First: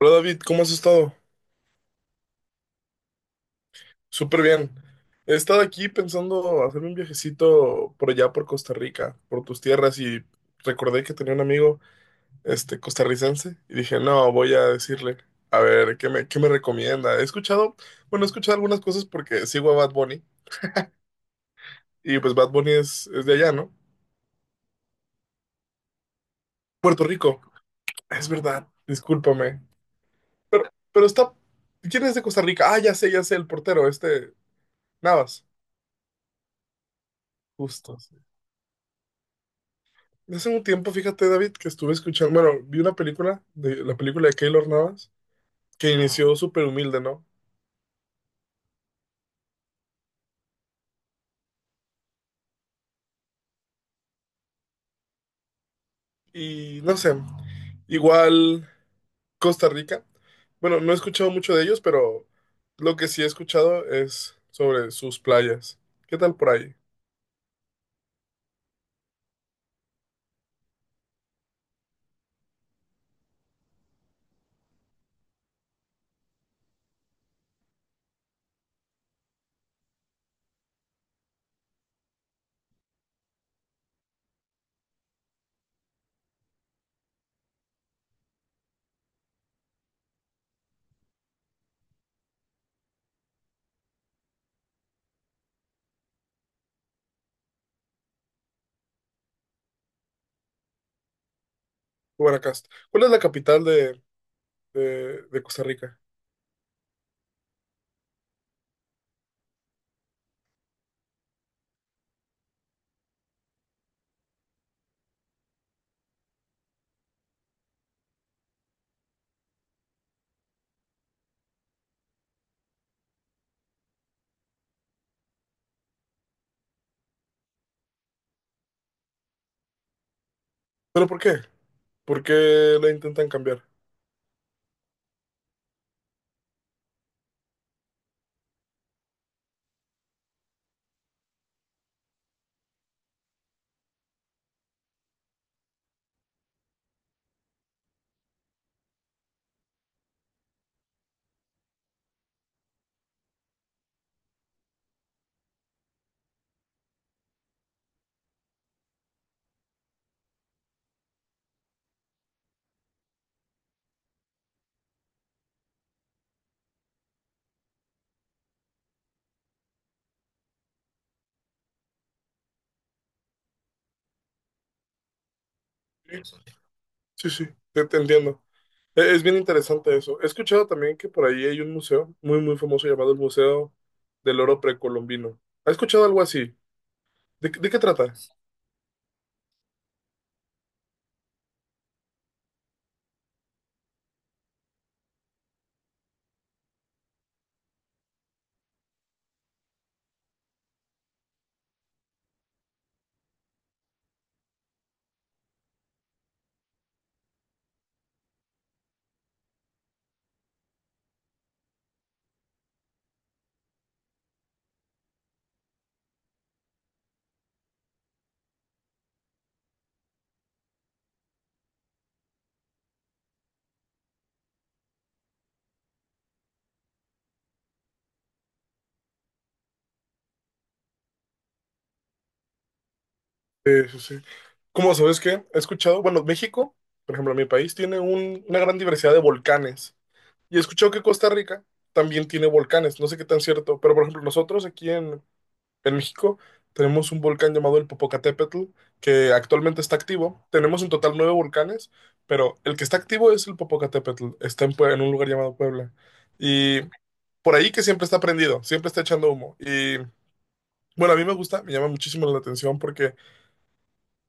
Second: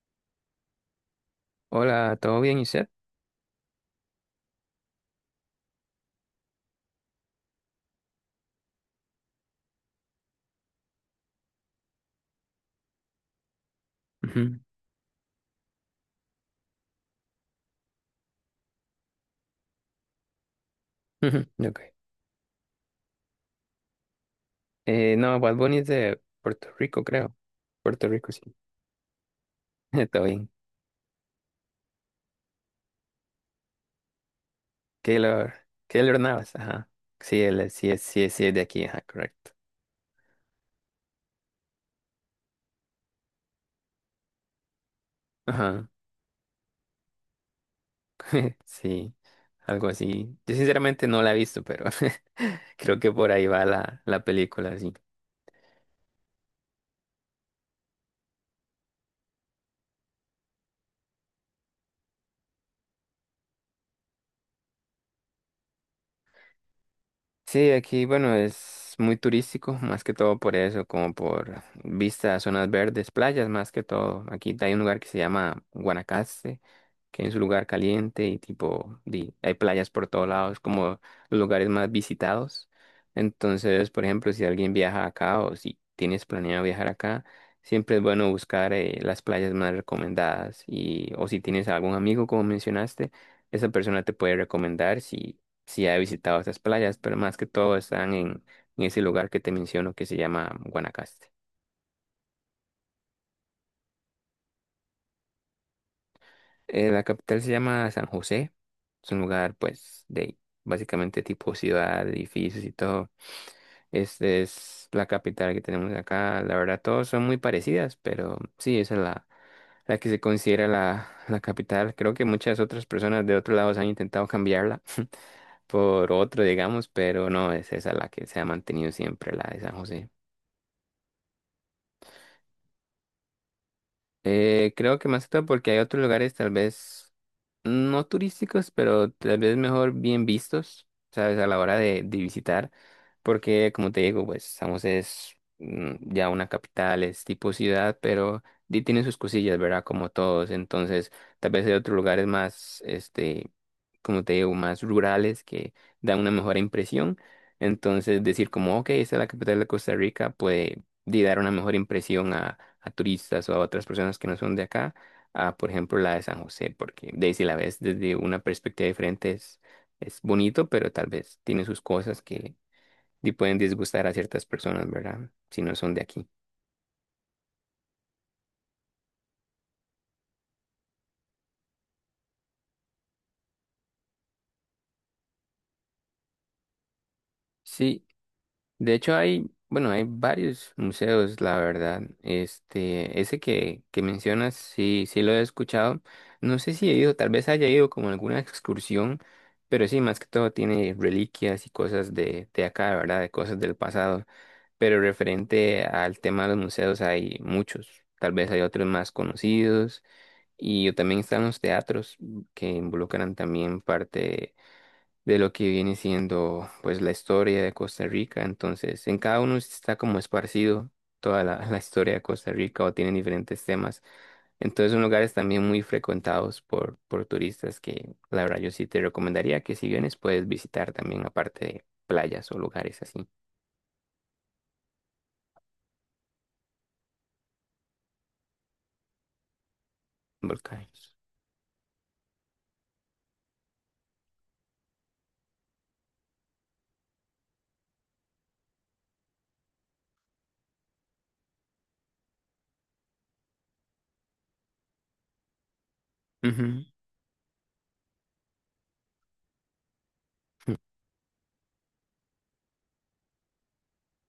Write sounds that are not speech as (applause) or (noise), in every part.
Hola David, ¿cómo has estado? Hola, ¿todo bien, Iset? Súper bien. He estado aquí pensando hacerme un viajecito por allá por Costa Rica, por tus tierras y recordé que tenía un amigo este costarricense y dije, "No, voy Ujú. a decirle, a ver, ¿qué me recomienda?" He escuchado, bueno, he escuchado algunas cosas porque sigo a Bad Bunny (laughs) Ujú, ok. y pues Bad Bunny es de allá, ¿no? No, Bad Bunny es de Puerto Rico, Puerto creo. Rico. Puerto Es Rico, sí. verdad. Discúlpame. (laughs) Todo bien. Pero pero está ¿Quién es de Costa Rica? Ah, ya sé, el portero, este Navas. Keylor, Keylor Navas, ajá. Sí, él es- sí, Justo. es- sí, es- sí, es de aquí, ajá, correcto. Hace un tiempo, fíjate, David, que estuve escuchando, bueno, vi una película, de, la película de Keylor Navas, Ajá, que inició súper humilde, ¿no? (laughs) sí, algo así. Yo sinceramente no la he visto, pero (laughs) creo que por ahí va la película, sí. Y no sé, igual Costa Rica. Bueno, no he escuchado mucho de ellos, pero lo que sí he escuchado es sobre sus playas. ¿Qué tal por ahí? Sí, aquí, bueno, es muy turístico, más que todo por eso, como por vistas, a zonas verdes, playas, más que todo. Aquí hay un lugar que se llama Guanacaste, que es un lugar caliente y tipo, hay playas por todos lados, como los lugares más visitados. Entonces, por ejemplo, si alguien viaja acá o si tienes planeado viajar acá, siempre es bueno buscar las playas más recomendadas, y o si tienes algún amigo, como mencionaste, esa persona te puede recomendar si ha visitado esas playas, pero más que todo están en ese lugar que te menciono que se llama Guanacaste. Guanacaste. ¿Cuál es la capital de Costa Rica? La capital se llama San José. Es un lugar, pues, de básicamente tipo ciudad, edificios y todo. Es la capital que tenemos acá. La verdad, todos son muy parecidas, pero sí, esa es la que se considera la capital. Creo que muchas otras personas de otros lados han intentado cambiarla (laughs) por otro, digamos, pero no, es esa la que se ha mantenido siempre, la de San José. ¿Pero por qué? ¿Por qué la intentan cambiar? Creo que más que todo porque hay otros lugares, tal vez no turísticos, pero tal vez mejor bien vistos, ¿sabes? A la hora de visitar, porque como te digo, pues San José es ya una capital, es tipo ciudad, pero tiene sus cosillas, ¿verdad? Como todos, entonces tal vez hay otros lugares más, como te digo, más rurales que dan una mejor impresión. Entonces decir como, ok, esta es la capital de Costa Rica, puede dar una mejor impresión a turistas o a otras personas que no son de acá a, por ejemplo, la de San José, porque de ahí, si la ves desde una perspectiva diferente, es bonito, pero tal vez tiene sus cosas que pueden disgustar a ciertas personas, ¿verdad? Si no son de aquí. Sí, sí, te entiendo. Es bien interesante eso. He escuchado también que por ahí hay un museo muy, muy famoso llamado el Museo del Oro Precolombino. ¿Ha escuchado algo así? ¿De qué Sí, trata? de hecho hay, bueno, hay varios museos, la verdad. Este, ese que mencionas, sí, sí lo he escuchado. No sé si he ido, tal vez haya ido como en alguna excursión, pero sí, más que todo tiene reliquias y cosas de acá, ¿verdad? De cosas del pasado. Pero referente al tema de los museos hay muchos, tal vez hay otros más conocidos, y yo también están los teatros, que involucran también parte de lo que viene siendo pues la historia de Costa Rica. Entonces en cada uno está como esparcido toda (laughs) la historia de Costa Rica, o tienen diferentes temas. Entonces son lugares también muy frecuentados por turistas, que la verdad yo sí te recomendaría que si vienes puedes visitar también aparte de playas o lugares así, Sí, sí. ¿Cómo sabes qué? He escuchado, bueno, México, por ejemplo, mi país tiene una gran diversidad de volcanes. Y he escuchado que volcanes. Costa Rica también tiene volcanes. No sé qué tan cierto, pero por ejemplo, nosotros aquí en México tenemos un volcán llamado el Popocatépetl, que actualmente está activo. Tenemos en total nueve volcanes, pero el que está activo es el Popocatépetl. Está en, en un lugar llamado Puebla. Y Ujú. por ahí que siempre está prendido, siempre está echando humo. Y bueno, a mí me gusta, me llama muchísimo la atención porque,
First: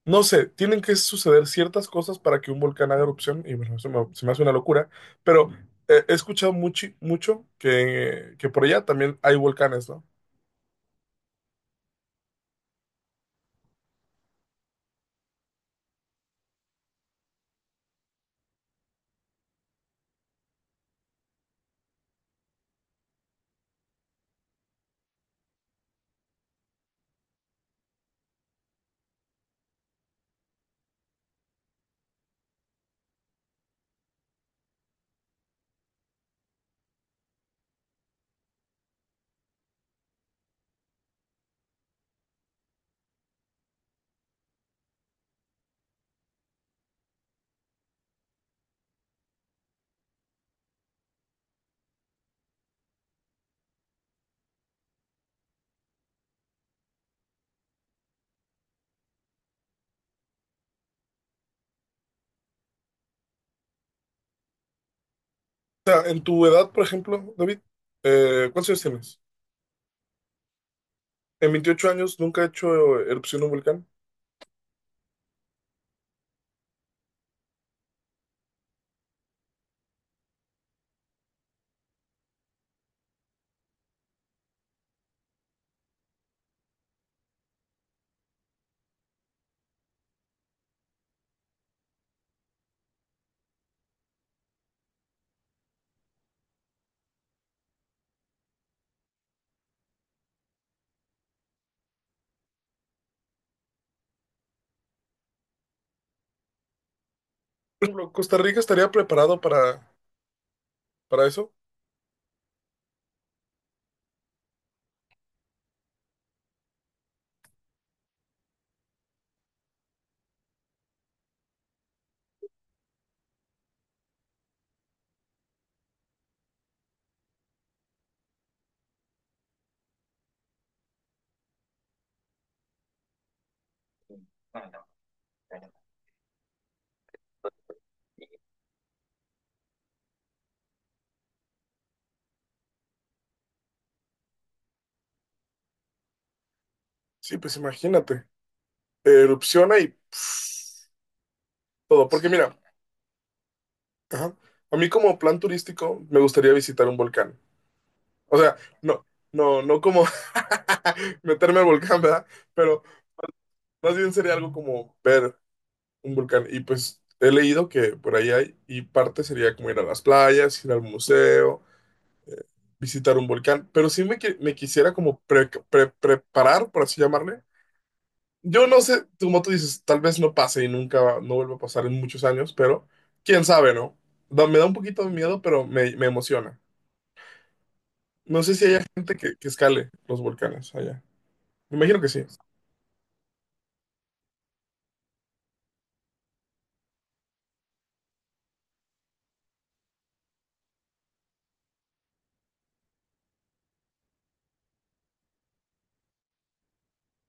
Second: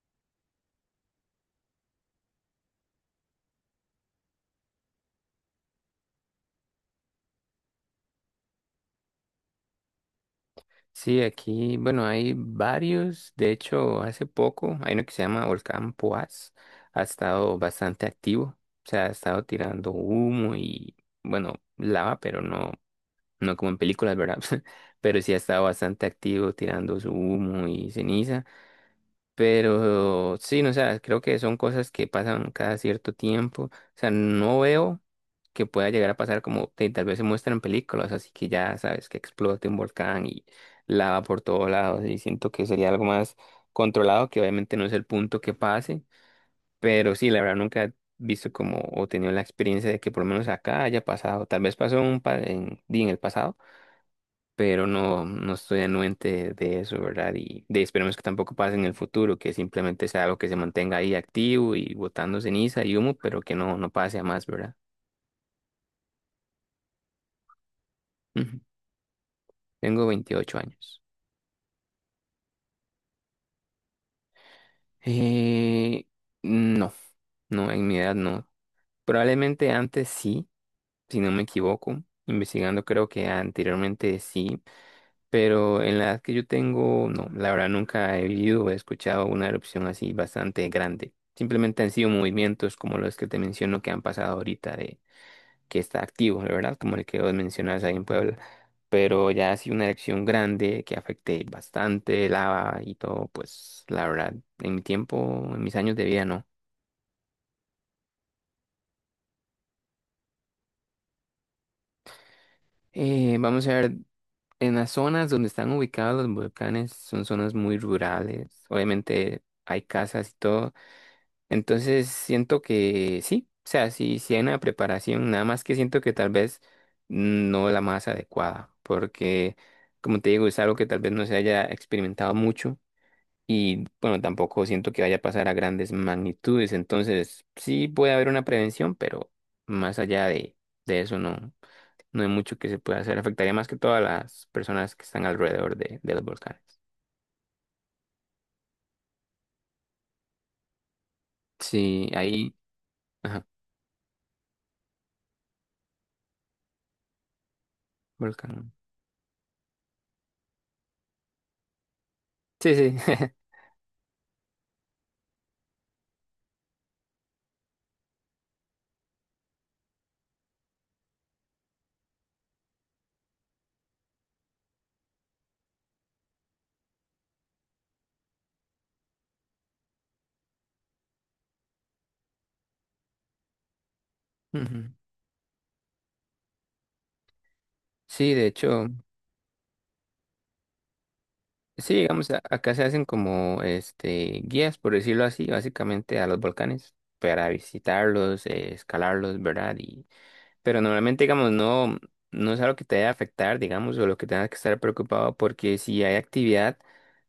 no sé, tienen que suceder ciertas cosas para que un volcán haga erupción. Y bueno, eso se me hace una locura. Pero he escuchado mucho, mucho que por allá también hay volcanes, ¿no? Sí, aquí, bueno, hay varios. De hecho, hace poco hay uno que se llama Volcán Poás. Ha estado bastante activo. O sea, ha estado tirando humo bueno, lava, pero no, no como en películas, ¿verdad? (laughs) Pero sí ha estado bastante activo tirando su humo y ceniza. Pero sí, no, o sea, creo que son cosas que pasan cada cierto tiempo. O sea, no veo que pueda llegar a pasar como tal vez se muestran películas, así que ya sabes que explote un volcán y lava por todos lados. Y siento que sería algo más controlado, que obviamente no es el punto que pase. Pero sí, la verdad nunca he visto como o tenido la experiencia de que por lo menos acá haya pasado. Tal vez pasó en un en el pasado, pero no, no estoy anuente de eso, ¿verdad? Y esperemos que tampoco pase en el futuro, que simplemente sea algo que se mantenga ahí activo y botando ceniza y humo, pero que no, no pase a más, ¿verdad? sea, en tu edad, por ejemplo, David, Ujú. ¿cuántos años tienes? Tengo 28 años. En 28 años nunca he hecho erupción de un volcán. Eh, no, no, en mi edad no. Probablemente antes sí, si no me equivoco. Investigando creo que anteriormente sí, pero en la edad que yo tengo, no, la verdad nunca he vivido o he escuchado una erupción así bastante grande. Simplemente han sido movimientos como los que te menciono que han pasado ahorita de que está activo, la verdad, como el que vos mencionas ahí en Puebla. Pero ya así una erupción grande que afecte bastante lava y todo, pues la verdad, en mi tiempo, en mis años de vida, no. Por ejemplo, ¿Costa Rica estaría preparado para eso? Vamos a ver, en las zonas donde están ubicados los volcanes son zonas muy rurales. Obviamente hay casas y todo. Entonces siento que sí, o sea, sí, sí hay una preparación, nada más que siento que tal vez no la más adecuada, porque como te digo, es algo que tal vez no se haya experimentado mucho, y bueno, tampoco siento que vaya a pasar a grandes magnitudes. Entonces sí puede haber una prevención, pero más allá de eso no, no hay mucho que se pueda hacer. Afectaría más que todas las personas que están alrededor de los volcanes. Sí, pues imagínate. Erupciona y pff, todo. Sí, Porque ahí, mira, ajá, ajá, a mí como plan turístico me gustaría visitar un volcán. O sea, volcán. no, no, no como (laughs) meterme al volcán, ¿verdad? Sí, Pero sí. (laughs) más bien sería algo como ver un volcán. Y pues he leído que por ahí hay, y parte sería como ir a las playas, ir al museo visitar un volcán, pero sí me quisiera como preparar, por así llamarle. Yo no sé, como tú dices, tal vez no pase y nunca, no vuelva a pasar en muchos años, pero quién sabe, ¿no? Me da un Ujú. poquito de miedo, pero me emociona. Sí, No de sé si hay hecho. gente que escale los volcanes allá. Me Sí, imagino que sí. digamos, acá se hacen como este guías, por decirlo así, básicamente a los volcanes para visitarlos, escalarlos, ¿verdad? Pero normalmente, digamos, no, no es algo que te vaya a afectar, digamos, o lo que tengas que estar preocupado, porque si hay actividad,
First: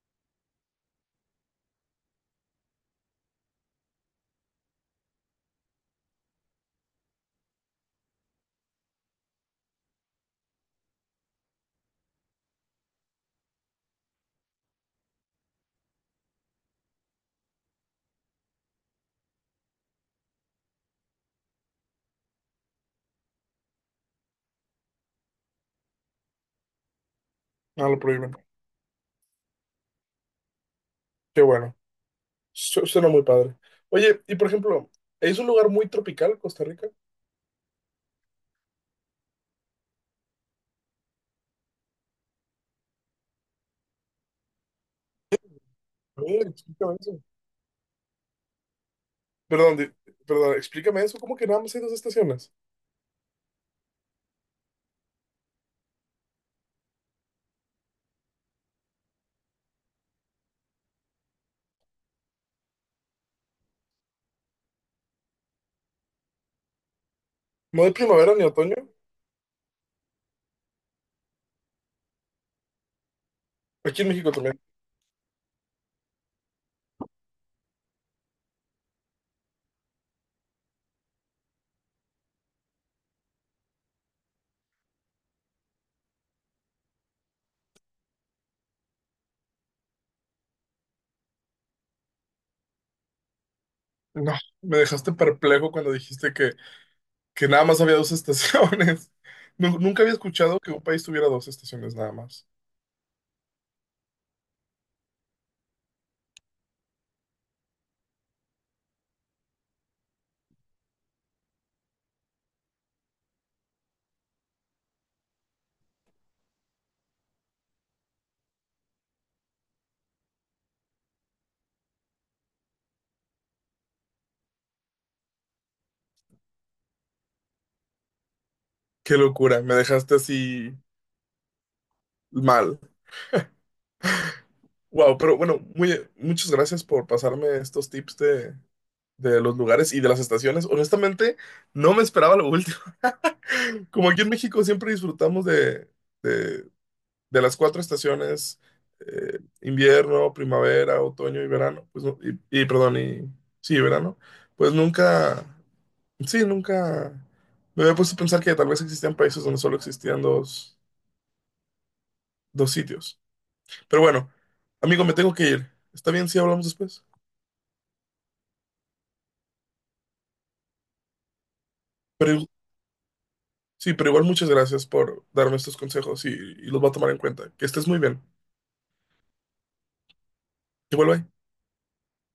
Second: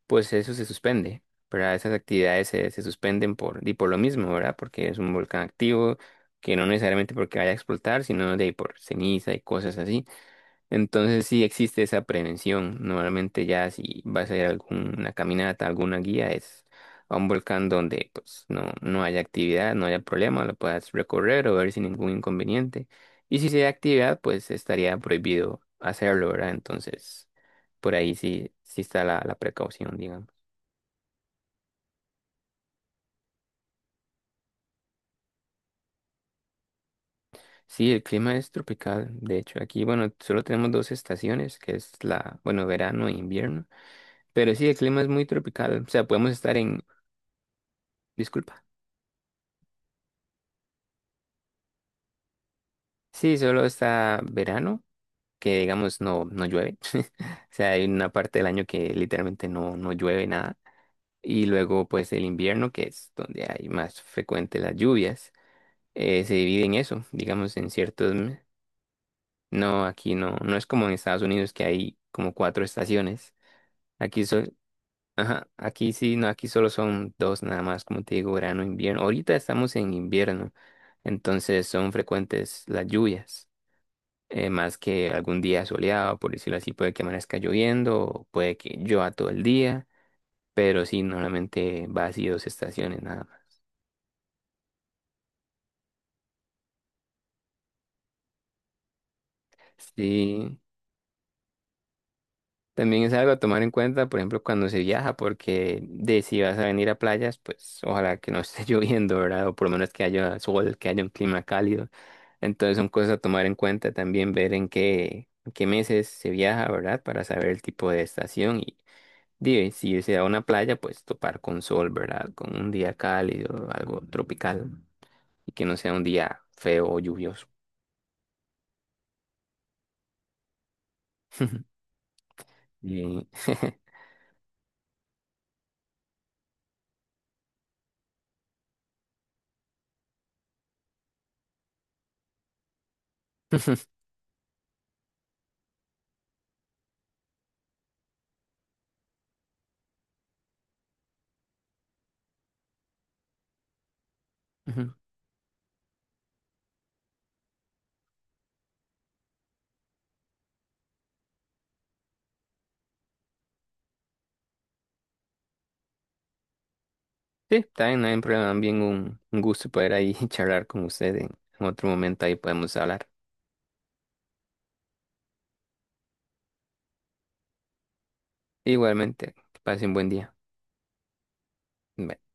pues eso se suspende, ¿verdad? Esas actividades se suspenden y por lo mismo, ¿verdad? Porque es un volcán activo, que no necesariamente porque vaya a explotar, sino de ahí por ceniza y cosas así. Entonces sí existe esa prevención. Normalmente ya si vas a ir a alguna caminata, alguna guía, es a un volcán donde pues no, no haya actividad, no haya problema, lo puedas recorrer o ver sin ningún inconveniente. Y si sí hay actividad, pues estaría prohibido hacerlo, ¿verdad? Entonces, No por lo ahí prohíben. sí, sí está la precaución, digamos. Qué bueno. Suena muy padre. Oye, y por ejemplo, ¿es un lugar muy tropical, Costa Rica? Sí, el clima es tropical. De hecho, aquí, bueno, solo tenemos dos estaciones, que es bueno, verano e invierno. Pero sí, el clima es muy tropical. O sea, A podemos ver, estar en... explícame eso. Disculpa. Perdón, perdón, explícame eso. ¿Cómo que nada más hay dos estaciones? Sí, solo está verano, que digamos no, no llueve. (laughs) O sea, hay una parte del año que literalmente no, no llueve nada. Y luego pues el invierno, que es donde hay más frecuente las lluvias. Se divide en eso, digamos en ¿No hay ciertos... primavera me- ni otoño? No, aquí no, no es como en Estados Unidos que hay como cuatro estaciones. Aquí en Aquí México sol, también. ajá, aquí sí, no, aquí solo son dos nada más, como te digo, verano, invierno. Ahorita estamos en invierno, entonces son frecuentes las lluvias. Más que algún día soleado, por decirlo así, puede que amanezca lloviendo, o puede que llueva todo el día, pero sí, normalmente va así dos estaciones nada más. No, me dejaste perplejo cuando dijiste que nada más había dos estaciones. (laughs) Nunca había escuchado Sí, que un país tuviera dos estaciones nada más. también es algo a tomar en cuenta, por ejemplo, cuando se viaja, porque de si vas a venir a playas, pues ojalá que no esté (laughs) lloviendo, ¿verdad? O por lo menos que haya sol, que haya un clima cálido. Entonces son cosas a tomar en cuenta también, ver en qué meses se viaja, ¿verdad? Para saber el tipo de estación. Dime, si irse a una playa, pues topar con sol, ¿verdad? Con un día cálido, algo tropical, y que no sea un día feo o lluvioso. Qué locura, me dejaste así (laughs) mal. Y- Wow, pero bueno, muchas gracias por pasarme estos tips de los lugares y de las estaciones. Honestamente, no me esperaba lo último. (laughs) (laughs) Como aquí en México siempre disfrutamos de, de de las cuatro estaciones, invierno, primavera, otoño y verano, pues, perdón, y sí, verano, pues Ujú. nunca, sí, nunca me había puesto a pensar que tal vez existían países donde solo existían dos, sitios. Pero bueno, amigo, me tengo que ir. ¿Está bien si hablamos después? Sí, también no hay problema, también un gusto poder ahí (laughs) charlar con usted en otro momento, Pero, ahí podemos hablar. sí, pero igual muchas gracias por darme estos consejos y los voy a tomar en cuenta. Que estés muy bien. Igualmente, que pase un buen día. Que vuelva. Bye.